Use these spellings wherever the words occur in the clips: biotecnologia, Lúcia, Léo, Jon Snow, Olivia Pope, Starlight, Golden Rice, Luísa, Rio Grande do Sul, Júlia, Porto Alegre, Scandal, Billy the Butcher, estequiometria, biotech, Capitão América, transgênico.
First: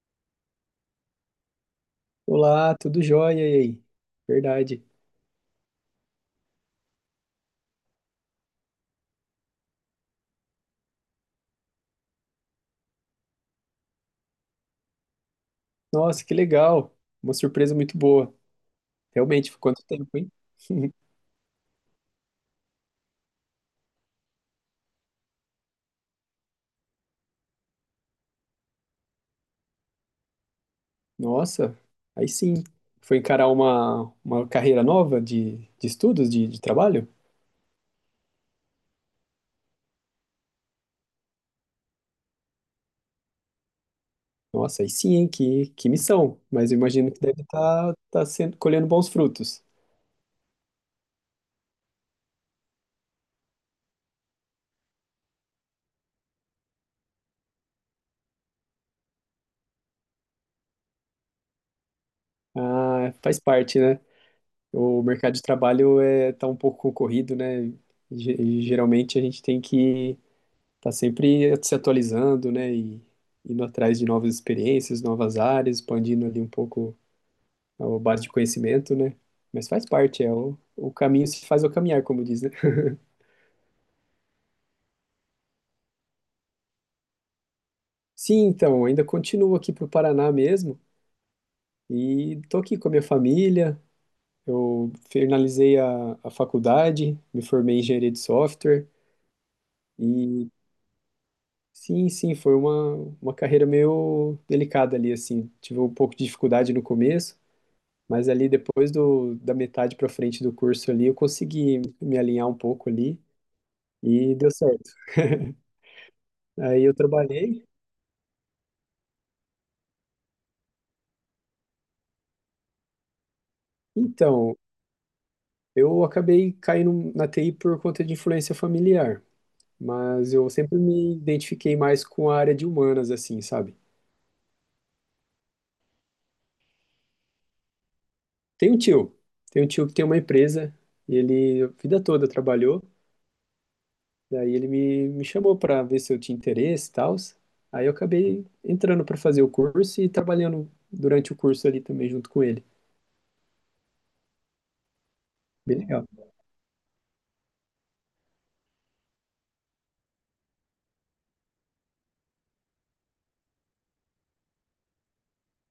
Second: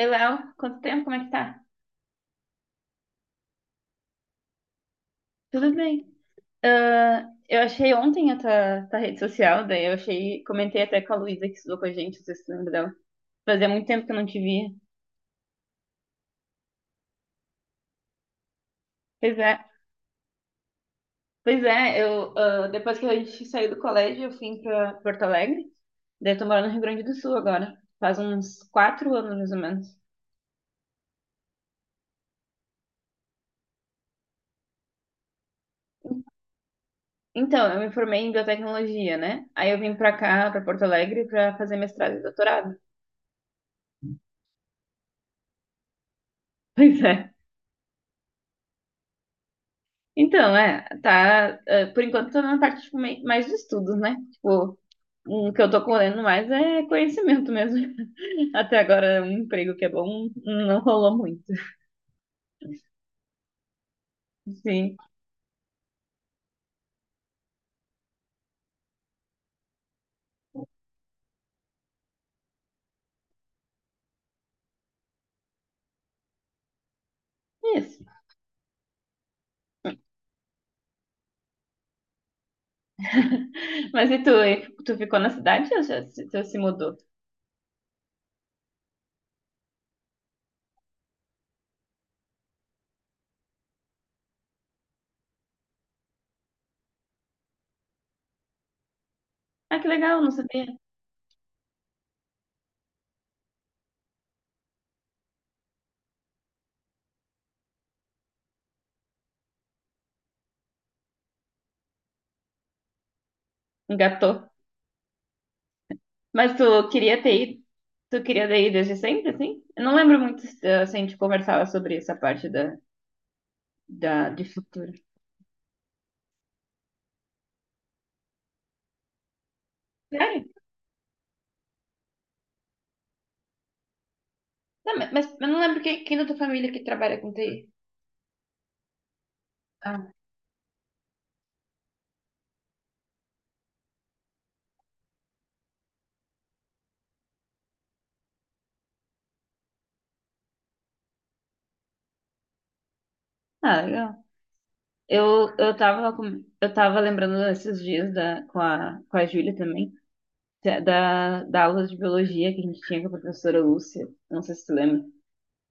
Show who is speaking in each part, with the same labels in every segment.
Speaker 1: Ei, Léo, quanto tempo? Como é que tá?
Speaker 2: Olá, tudo jóia e aí? Verdade.
Speaker 1: Tudo bem. Ah, eu achei ontem a tua rede social, daí eu achei, comentei até com a Luísa que estudou com a gente, não sei se tu lembra dela. Fazia muito tempo que eu não te via.
Speaker 2: Nossa, que legal. Uma surpresa muito boa.
Speaker 1: Pois
Speaker 2: Realmente,
Speaker 1: é,
Speaker 2: foi quanto tempo, hein?
Speaker 1: pois é, depois que a gente saiu do colégio, eu fui pra Porto Alegre, daí eu tô morando no Rio Grande do Sul agora, faz uns 4 anos mais ou menos.
Speaker 2: Nossa, aí sim. Foi encarar uma carreira nova de estudos, de trabalho?
Speaker 1: Então, eu me formei em biotecnologia, né? Aí eu vim pra cá, pra Porto Alegre, pra fazer mestrado e doutorado.
Speaker 2: Nossa, aí sim, hein? Que missão. Mas eu
Speaker 1: Pois
Speaker 2: imagino que
Speaker 1: é.
Speaker 2: deve tá sendo, colhendo bons frutos.
Speaker 1: Então, por enquanto tô na parte, tipo, mais de estudos, né? Tipo, o que eu tô correndo mais é conhecimento mesmo. Até agora, um emprego que é bom não rolou muito.
Speaker 2: Ah, faz parte, né?
Speaker 1: Sim,
Speaker 2: O mercado de trabalho tá um pouco concorrido, né? Geralmente a gente tem que tá sempre se atualizando, né? E indo atrás de novas experiências, novas áreas, expandindo ali um pouco a
Speaker 1: isso.
Speaker 2: base de conhecimento, né? Mas faz parte, é o caminho se faz ao caminhar, como diz, né?
Speaker 1: Mas e tu, hein? Tu ficou na cidade ou já se, tu se mudou?
Speaker 2: Sim, então, ainda continuo aqui pro Paraná mesmo e tô aqui com a minha família. Eu finalizei a faculdade, me formei em engenharia de software
Speaker 1: Ah, que legal, não
Speaker 2: e
Speaker 1: sabia.
Speaker 2: sim, sim, foi uma carreira meio delicada ali, assim. Tive um pouco de dificuldade no começo. Mas ali depois da metade para frente do curso ali, eu consegui me alinhar um pouco ali e
Speaker 1: Engatou.
Speaker 2: deu certo.
Speaker 1: Mas
Speaker 2: Aí
Speaker 1: tu
Speaker 2: eu
Speaker 1: queria ter ido,
Speaker 2: trabalhei.
Speaker 1: tu queria ter ido desde sempre, assim? Eu não lembro muito, assim, a gente conversava sobre essa parte de
Speaker 2: Então,
Speaker 1: futuro.
Speaker 2: eu acabei caindo na TI por conta de influência familiar, mas eu
Speaker 1: Sério?
Speaker 2: sempre me identifiquei mais com a área de humanas, assim, sabe?
Speaker 1: Tá, mas eu não lembro quem da tua família que trabalha com TI.
Speaker 2: Tem um tio, tem um tio que tem
Speaker 1: Ah,
Speaker 2: uma empresa e ele a vida toda trabalhou. Daí ele me chamou para ver se eu tinha interesse e tal. Aí eu acabei entrando para fazer o curso e trabalhando durante o curso ali também junto com ele.
Speaker 1: ah, legal. Eu
Speaker 2: Bem legal.
Speaker 1: tava, eu tava lembrando esses dias com com a Júlia também, da aula de biologia que a gente tinha com a professora Lúcia. Não sei se tu lembra.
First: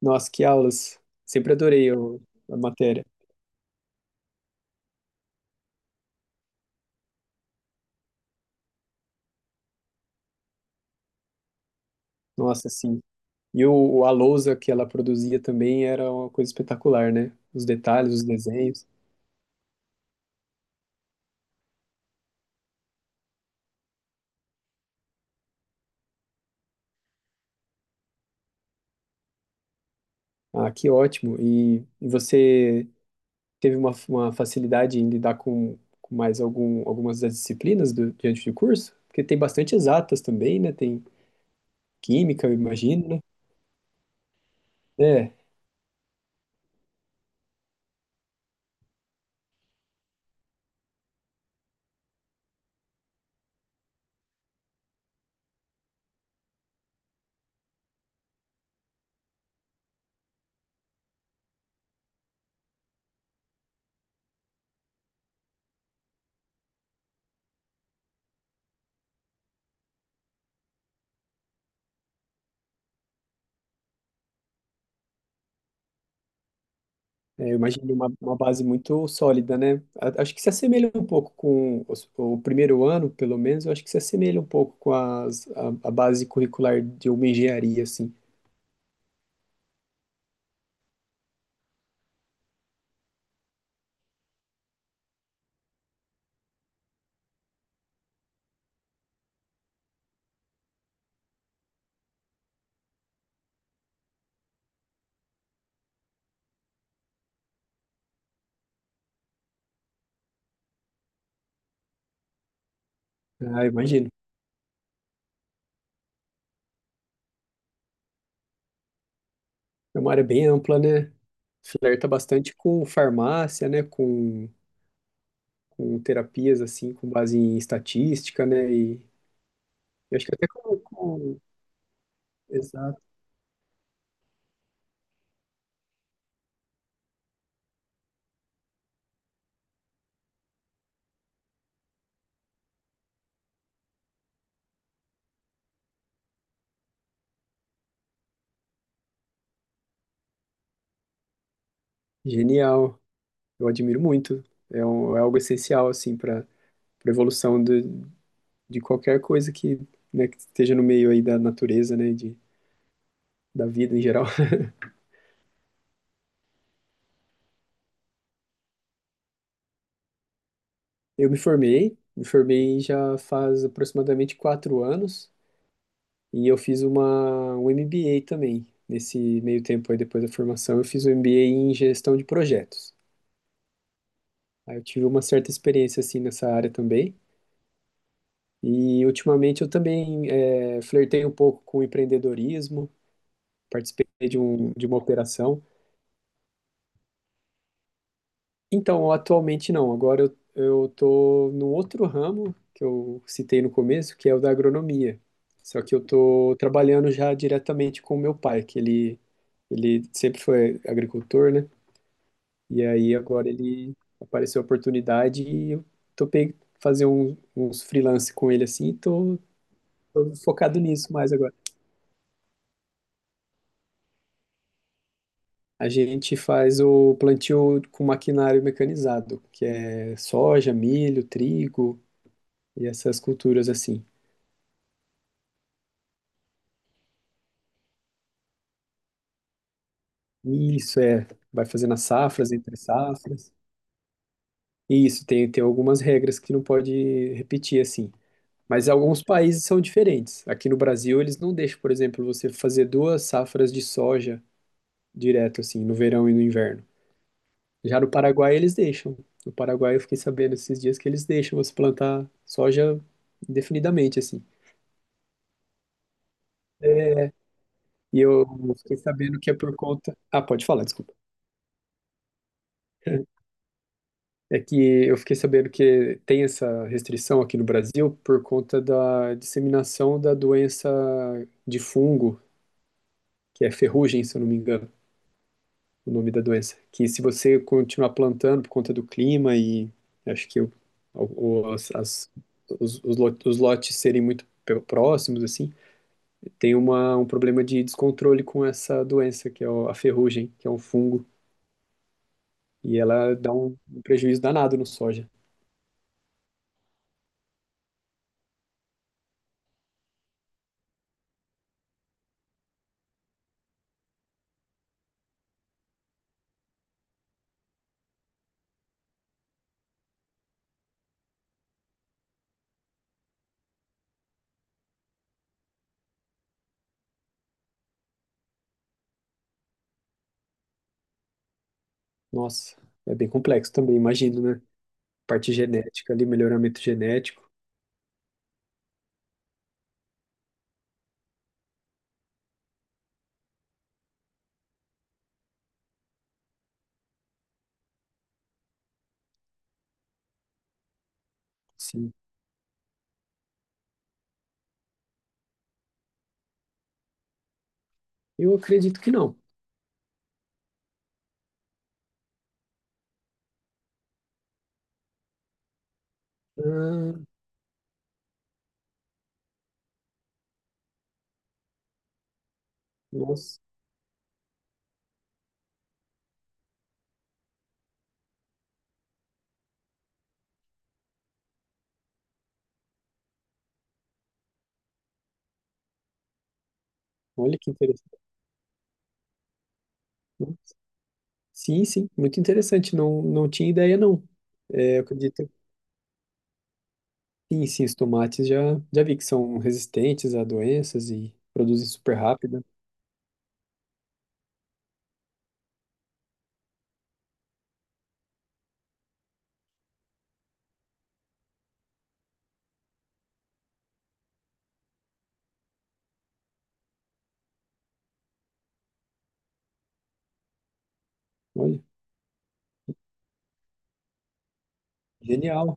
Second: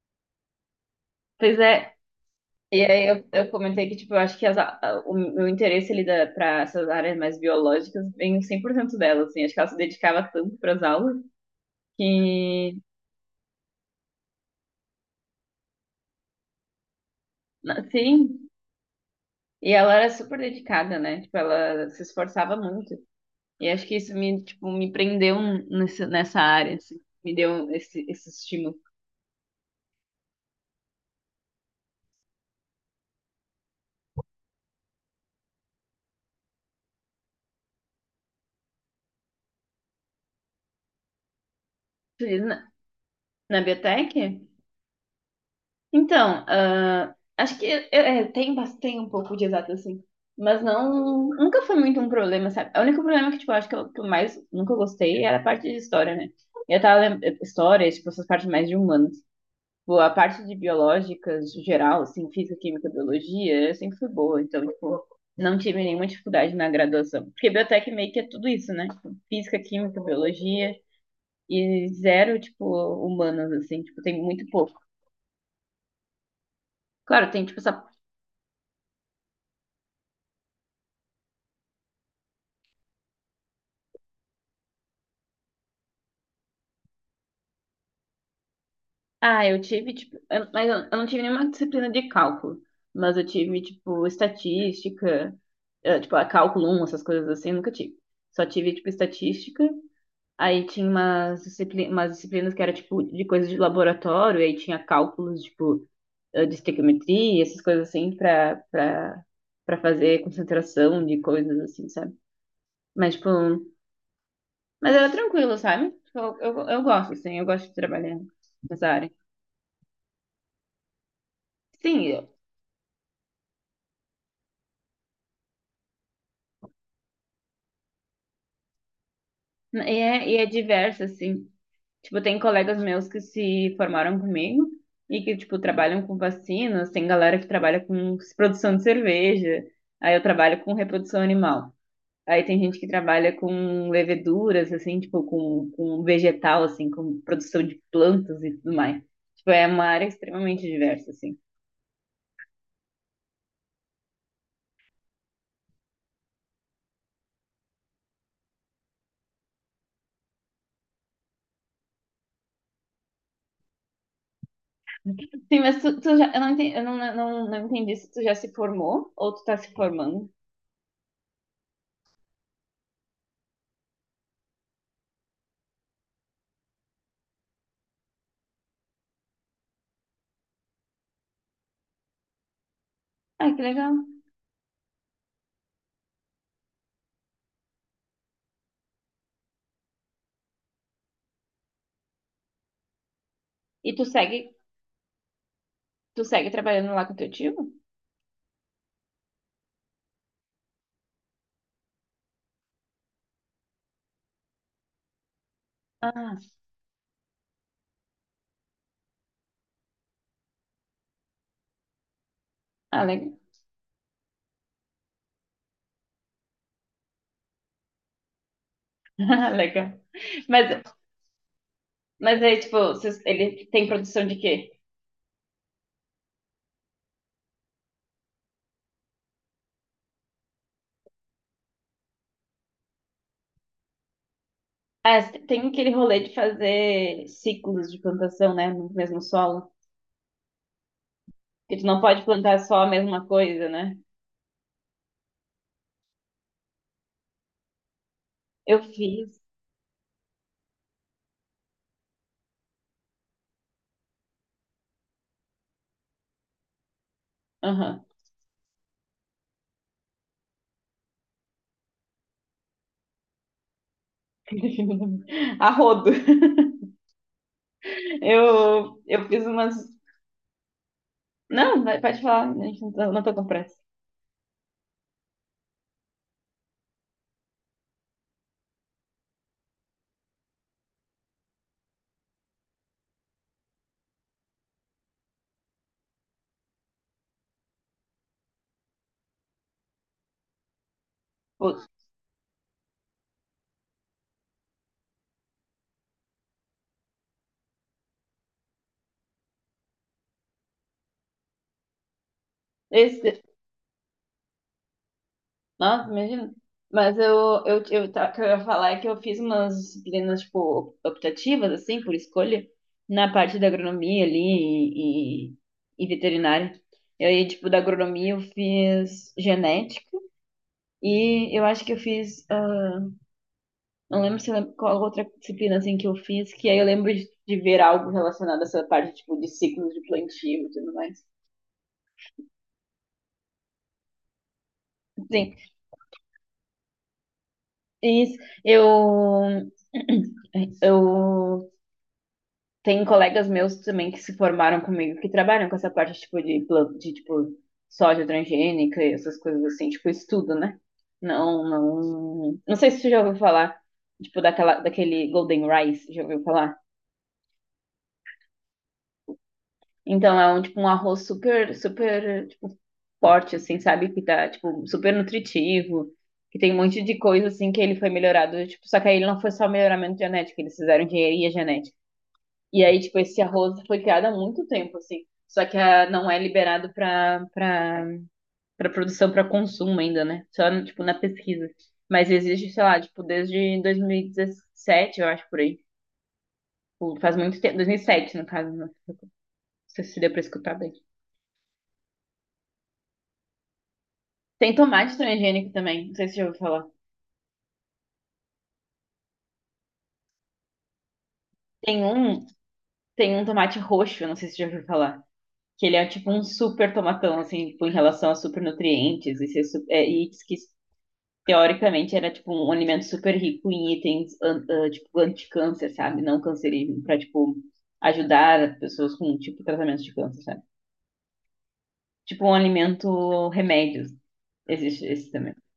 Speaker 2: Nossa, que aulas. Sempre
Speaker 1: Pois
Speaker 2: adorei
Speaker 1: é,
Speaker 2: a
Speaker 1: e
Speaker 2: matéria.
Speaker 1: aí eu comentei que, tipo, eu acho que o meu interesse ali pra essas áreas mais biológicas vem 100% dela, assim. Acho que ela se dedicava tanto pras aulas
Speaker 2: Nossa,
Speaker 1: que...
Speaker 2: sim. E a lousa que ela produzia também era uma coisa espetacular, né? Os detalhes, os
Speaker 1: Sim,
Speaker 2: desenhos.
Speaker 1: e ela era super dedicada, né? Tipo, ela se esforçava muito. E acho que isso me, tipo, me prendeu nessa área, assim. Me deu esse estímulo.
Speaker 2: Ah, que ótimo. E você teve uma facilidade em lidar com mais algumas das disciplinas diante do curso? Porque tem bastante exatas também, né? Tem
Speaker 1: Tu diz
Speaker 2: química, eu imagino, né?
Speaker 1: Na biotech?
Speaker 2: É.
Speaker 1: Então, acho que tem, tem um pouco de exato, assim. Mas não, nunca foi muito um problema, sabe? O único problema que, tipo, eu acho que eu mais nunca gostei era a parte de história, né? Eu tava lembrando, história, tipo, essas partes mais de humano. Tipo, a parte de biológicas geral, assim, física, química, biologia, eu sempre fui boa. Então, tipo, não tive nenhuma dificuldade na graduação. Porque biotech meio que é tudo isso, né? Tipo, física, química, biologia e zero, tipo, humanas, assim. Tipo, tem muito pouco. Claro, tem,
Speaker 2: É, eu
Speaker 1: tipo, essa...
Speaker 2: imagino uma base muito sólida, né? Acho que se assemelha um pouco com o primeiro ano, pelo menos, eu acho que se assemelha um pouco com a base curricular de uma engenharia, assim.
Speaker 1: Ah, eu tive, tipo... Mas eu não tive nenhuma disciplina de cálculo. Mas eu tive, tipo, estatística, tipo, a cálculo um essas coisas assim, eu nunca tive. Só tive, tipo, estatística. Aí tinha umas, umas disciplinas que era tipo de coisas de laboratório, aí tinha cálculos, tipo, de estequiometria, essas coisas assim, pra fazer concentração de coisas assim, sabe? Mas, tipo,
Speaker 2: Ah, eu imagino.
Speaker 1: mas era tranquilo, sabe? Tipo, eu gosto, assim, eu gosto de trabalhar nessa área.
Speaker 2: É uma área bem ampla, né?
Speaker 1: Sim,
Speaker 2: Flerta bastante com farmácia, né? Com terapias, assim, com base em estatística, né? E eu acho que
Speaker 1: e é
Speaker 2: até com,
Speaker 1: diverso,
Speaker 2: com...
Speaker 1: assim. Tipo, tem colegas
Speaker 2: Exato.
Speaker 1: meus que se formaram comigo e que, tipo, trabalham com vacinas, tem galera que trabalha com produção de cerveja, aí eu trabalho com reprodução animal. Aí tem gente que trabalha com leveduras, assim, tipo, com vegetal, assim, com produção de plantas e tudo mais. Tipo, é uma área extremamente diversa, assim.
Speaker 2: Genial. Eu admiro muito. É, é algo essencial, assim, para a evolução de qualquer coisa que, né, que esteja no meio aí da natureza, né, da vida em geral.
Speaker 1: Sim, mas tu já, eu não entendi, eu não, não, não entendi se tu já se formou ou tu tá se formando.
Speaker 2: Eu me formei já faz aproximadamente 4 anos e eu fiz um MBA também. Nesse meio tempo aí, depois da formação, eu fiz um MBA em gestão de projetos.
Speaker 1: Ah, que legal.
Speaker 2: Aí eu tive uma certa experiência, assim, nessa área também. E ultimamente eu também flertei um pouco com empreendedorismo,
Speaker 1: E
Speaker 2: participei de uma operação.
Speaker 1: tu segue trabalhando lá com teu tio?
Speaker 2: Então, atualmente não. Agora eu tô num outro ramo que eu citei no começo, que é o da agronomia. Só que eu
Speaker 1: Ah,
Speaker 2: tô trabalhando já diretamente com o meu pai, que ele sempre foi agricultor, né? E
Speaker 1: ah,
Speaker 2: aí
Speaker 1: legal.
Speaker 2: agora ele apareceu a oportunidade e eu topei fazer uns freelance com ele assim, e tô,
Speaker 1: Ah, legal.
Speaker 2: tô focado
Speaker 1: Mas,
Speaker 2: nisso mais agora.
Speaker 1: mas aí, tipo, ele tem produção de quê?
Speaker 2: A gente faz o plantio com maquinário mecanizado, que é soja, milho, trigo e essas culturas assim.
Speaker 1: Ah, tem aquele rolê de fazer ciclos de plantação, né, no mesmo solo.
Speaker 2: Isso é, vai
Speaker 1: Que tu
Speaker 2: fazendo
Speaker 1: não
Speaker 2: as
Speaker 1: pode
Speaker 2: safras
Speaker 1: plantar só
Speaker 2: entre
Speaker 1: a mesma
Speaker 2: safras.
Speaker 1: coisa, né?
Speaker 2: Isso, tem algumas regras que não pode repetir assim.
Speaker 1: Eu
Speaker 2: Mas alguns
Speaker 1: fiz.
Speaker 2: países são diferentes. Aqui no Brasil, eles não deixam, por exemplo, você fazer duas safras de soja direto, assim, no verão e no inverno. Já
Speaker 1: Aham.
Speaker 2: no Paraguai, eles deixam. No Paraguai, eu fiquei sabendo esses dias que eles deixam você plantar soja indefinidamente, assim.
Speaker 1: A rodo.
Speaker 2: E eu fiquei
Speaker 1: Eu
Speaker 2: sabendo
Speaker 1: fiz
Speaker 2: que é
Speaker 1: umas.
Speaker 2: por conta. Ah, pode falar, desculpa.
Speaker 1: Não, pode falar, a gente não tô com pressa.
Speaker 2: É que eu fiquei sabendo que tem essa restrição aqui no Brasil por conta da disseminação da doença de fungo, que é ferrugem, se eu não me engano, o nome da doença. Que se você continuar plantando por conta do clima e acho que o, o-
Speaker 1: Pô,
Speaker 2: as- as- os lotes serem muito próximos, assim, tem um problema de descontrole com essa doença, que é a ferrugem, que é um fungo, e ela
Speaker 1: esse...
Speaker 2: dá um prejuízo danado no soja.
Speaker 1: Nossa, imagina. Mas o que eu ia falar é que eu fiz umas disciplinas, tipo, optativas, assim, por escolha, na parte da agronomia ali e e veterinária. E aí, tipo, da agronomia eu fiz genética e eu acho que eu fiz. Não lembro se eu lembro qual outra disciplina assim, que eu fiz, que aí eu lembro de ver algo relacionado a essa parte tipo, de ciclos de plantio e tudo mais.
Speaker 2: Nossa, é bem complexo também, imagino, né? Parte
Speaker 1: Sim,
Speaker 2: genética ali, melhoramento genético,
Speaker 1: isso. Eu, eu tenho colegas meus também que se formaram comigo, que trabalham com essa parte tipo, de tipo, soja transgênica e essas coisas assim, tipo, estudo, né? Não,
Speaker 2: sim.
Speaker 1: não. Não sei se você já ouviu falar, tipo, daquele Golden Rice, já ouviu falar?
Speaker 2: Eu acredito que não.
Speaker 1: Então é um tipo um arroz super, tipo, forte, assim, sabe? Que tá, tipo, super nutritivo, que tem um monte
Speaker 2: Ah,
Speaker 1: de coisa assim que ele foi melhorado, tipo, só que aí ele não foi só melhoramento genético, eles fizeram engenharia genética. E aí, tipo, esse
Speaker 2: nossa,
Speaker 1: arroz foi criado há muito tempo, assim. Só que não é liberado para produção, para consumo ainda, né? Só, tipo, na pesquisa. Mas existe, sei lá, tipo, desde 2017, eu acho, por aí. Tipo, faz
Speaker 2: olha
Speaker 1: muito
Speaker 2: que
Speaker 1: tempo,
Speaker 2: interessante.
Speaker 1: 2007, no caso, né? Não sei se deu pra escutar bem.
Speaker 2: Sim, sim, muito interessante. Não, não tinha ideia, não.
Speaker 1: Tem
Speaker 2: É, eu
Speaker 1: tomate
Speaker 2: acredito.
Speaker 1: transgênico também, não sei se você já ouviu falar.
Speaker 2: Sim, sim, os tomates já vi que são resistentes a doenças e produzem
Speaker 1: Tem
Speaker 2: super
Speaker 1: um,
Speaker 2: rápido.
Speaker 1: tem um tomate roxo, não sei se você já ouviu falar. Que ele é tipo um super tomatão, assim, tipo, em relação a super nutrientes. E, e diz que teoricamente era tipo um alimento super rico em itens tipo anti-câncer, sabe? Não cancerígeno, pra tipo ajudar pessoas com tipo tratamento de câncer, sabe?
Speaker 2: Olha,
Speaker 1: Tipo um alimento remédio. Existe esse também.
Speaker 2: genial.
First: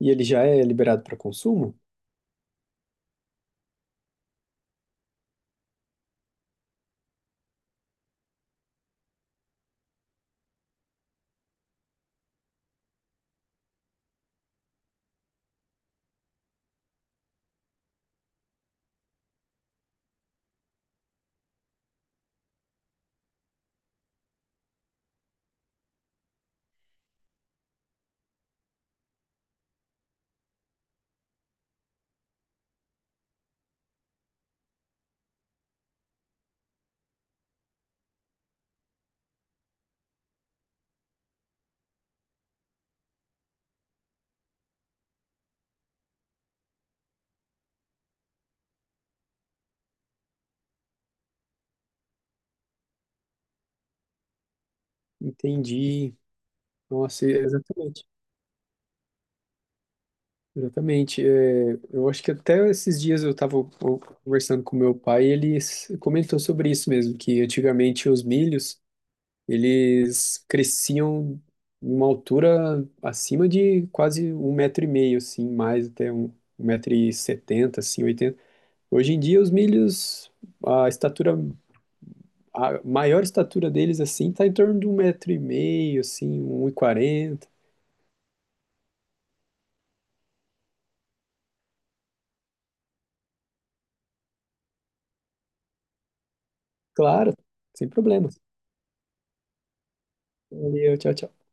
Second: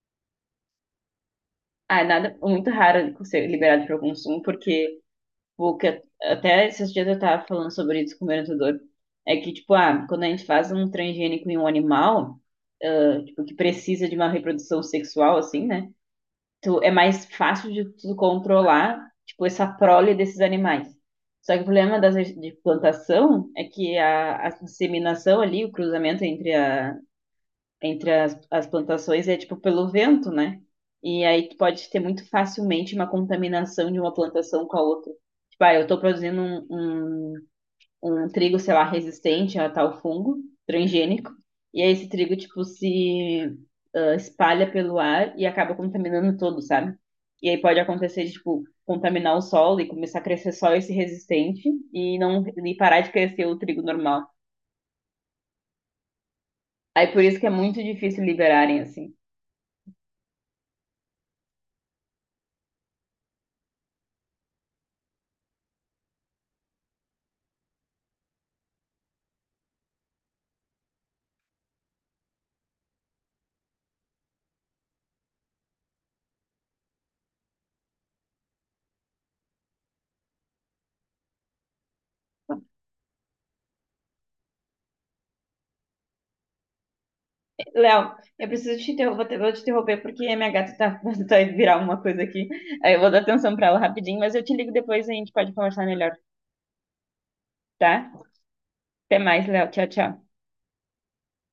Speaker 2: E ele já é liberado para consumo?
Speaker 1: Ah, nada, muito raro ser liberado para o consumo, porque porque até esses dias eu tava falando sobre isso com o meu orientador. É que, tipo, quando a gente faz um transgênico em um animal, tipo, que precisa de uma reprodução sexual, assim, né? Tu, é mais fácil de tu controlar, tipo, essa prole desses animais. Só que o problema de plantação é que a inseminação ali, o cruzamento entre entre as plantações é tipo pelo vento, né? E aí tu pode ter muito facilmente uma contaminação de uma plantação com a outra. Tipo, eu tô produzindo um trigo, sei lá, resistente a tal fungo transgênico, e aí esse trigo, tipo, se espalha pelo ar e acaba contaminando todo, sabe? E aí pode acontecer de, tipo, contaminar o solo e começar a crescer só esse resistente e não e parar de crescer o trigo normal.
Speaker 2: Entendi.
Speaker 1: Aí por
Speaker 2: Nossa,
Speaker 1: isso que é muito
Speaker 2: exatamente.
Speaker 1: difícil liberarem, assim.
Speaker 2: Exatamente. É, eu acho que até esses dias eu estava conversando com meu pai e ele comentou sobre isso mesmo, que antigamente os milhos, eles cresciam em uma altura acima de quase 1,5 m, assim, mais até um metro e setenta, assim, oitenta. Hoje em dia os milhos, a estatura, a maior estatura deles, assim, está em torno de 1,5 m, assim, um e quarenta.
Speaker 1: Léo, eu preciso te interromper, vou te interromper porque a minha gata tá, vai virar uma coisa aqui. Aí eu vou dar atenção pra ela rapidinho, mas eu te ligo depois e a gente pode conversar melhor,
Speaker 2: Claro, sem
Speaker 1: tá?
Speaker 2: problemas.
Speaker 1: Até mais, Léo. Tchau, tchau.
Speaker 2: Valeu, tchau, tchau.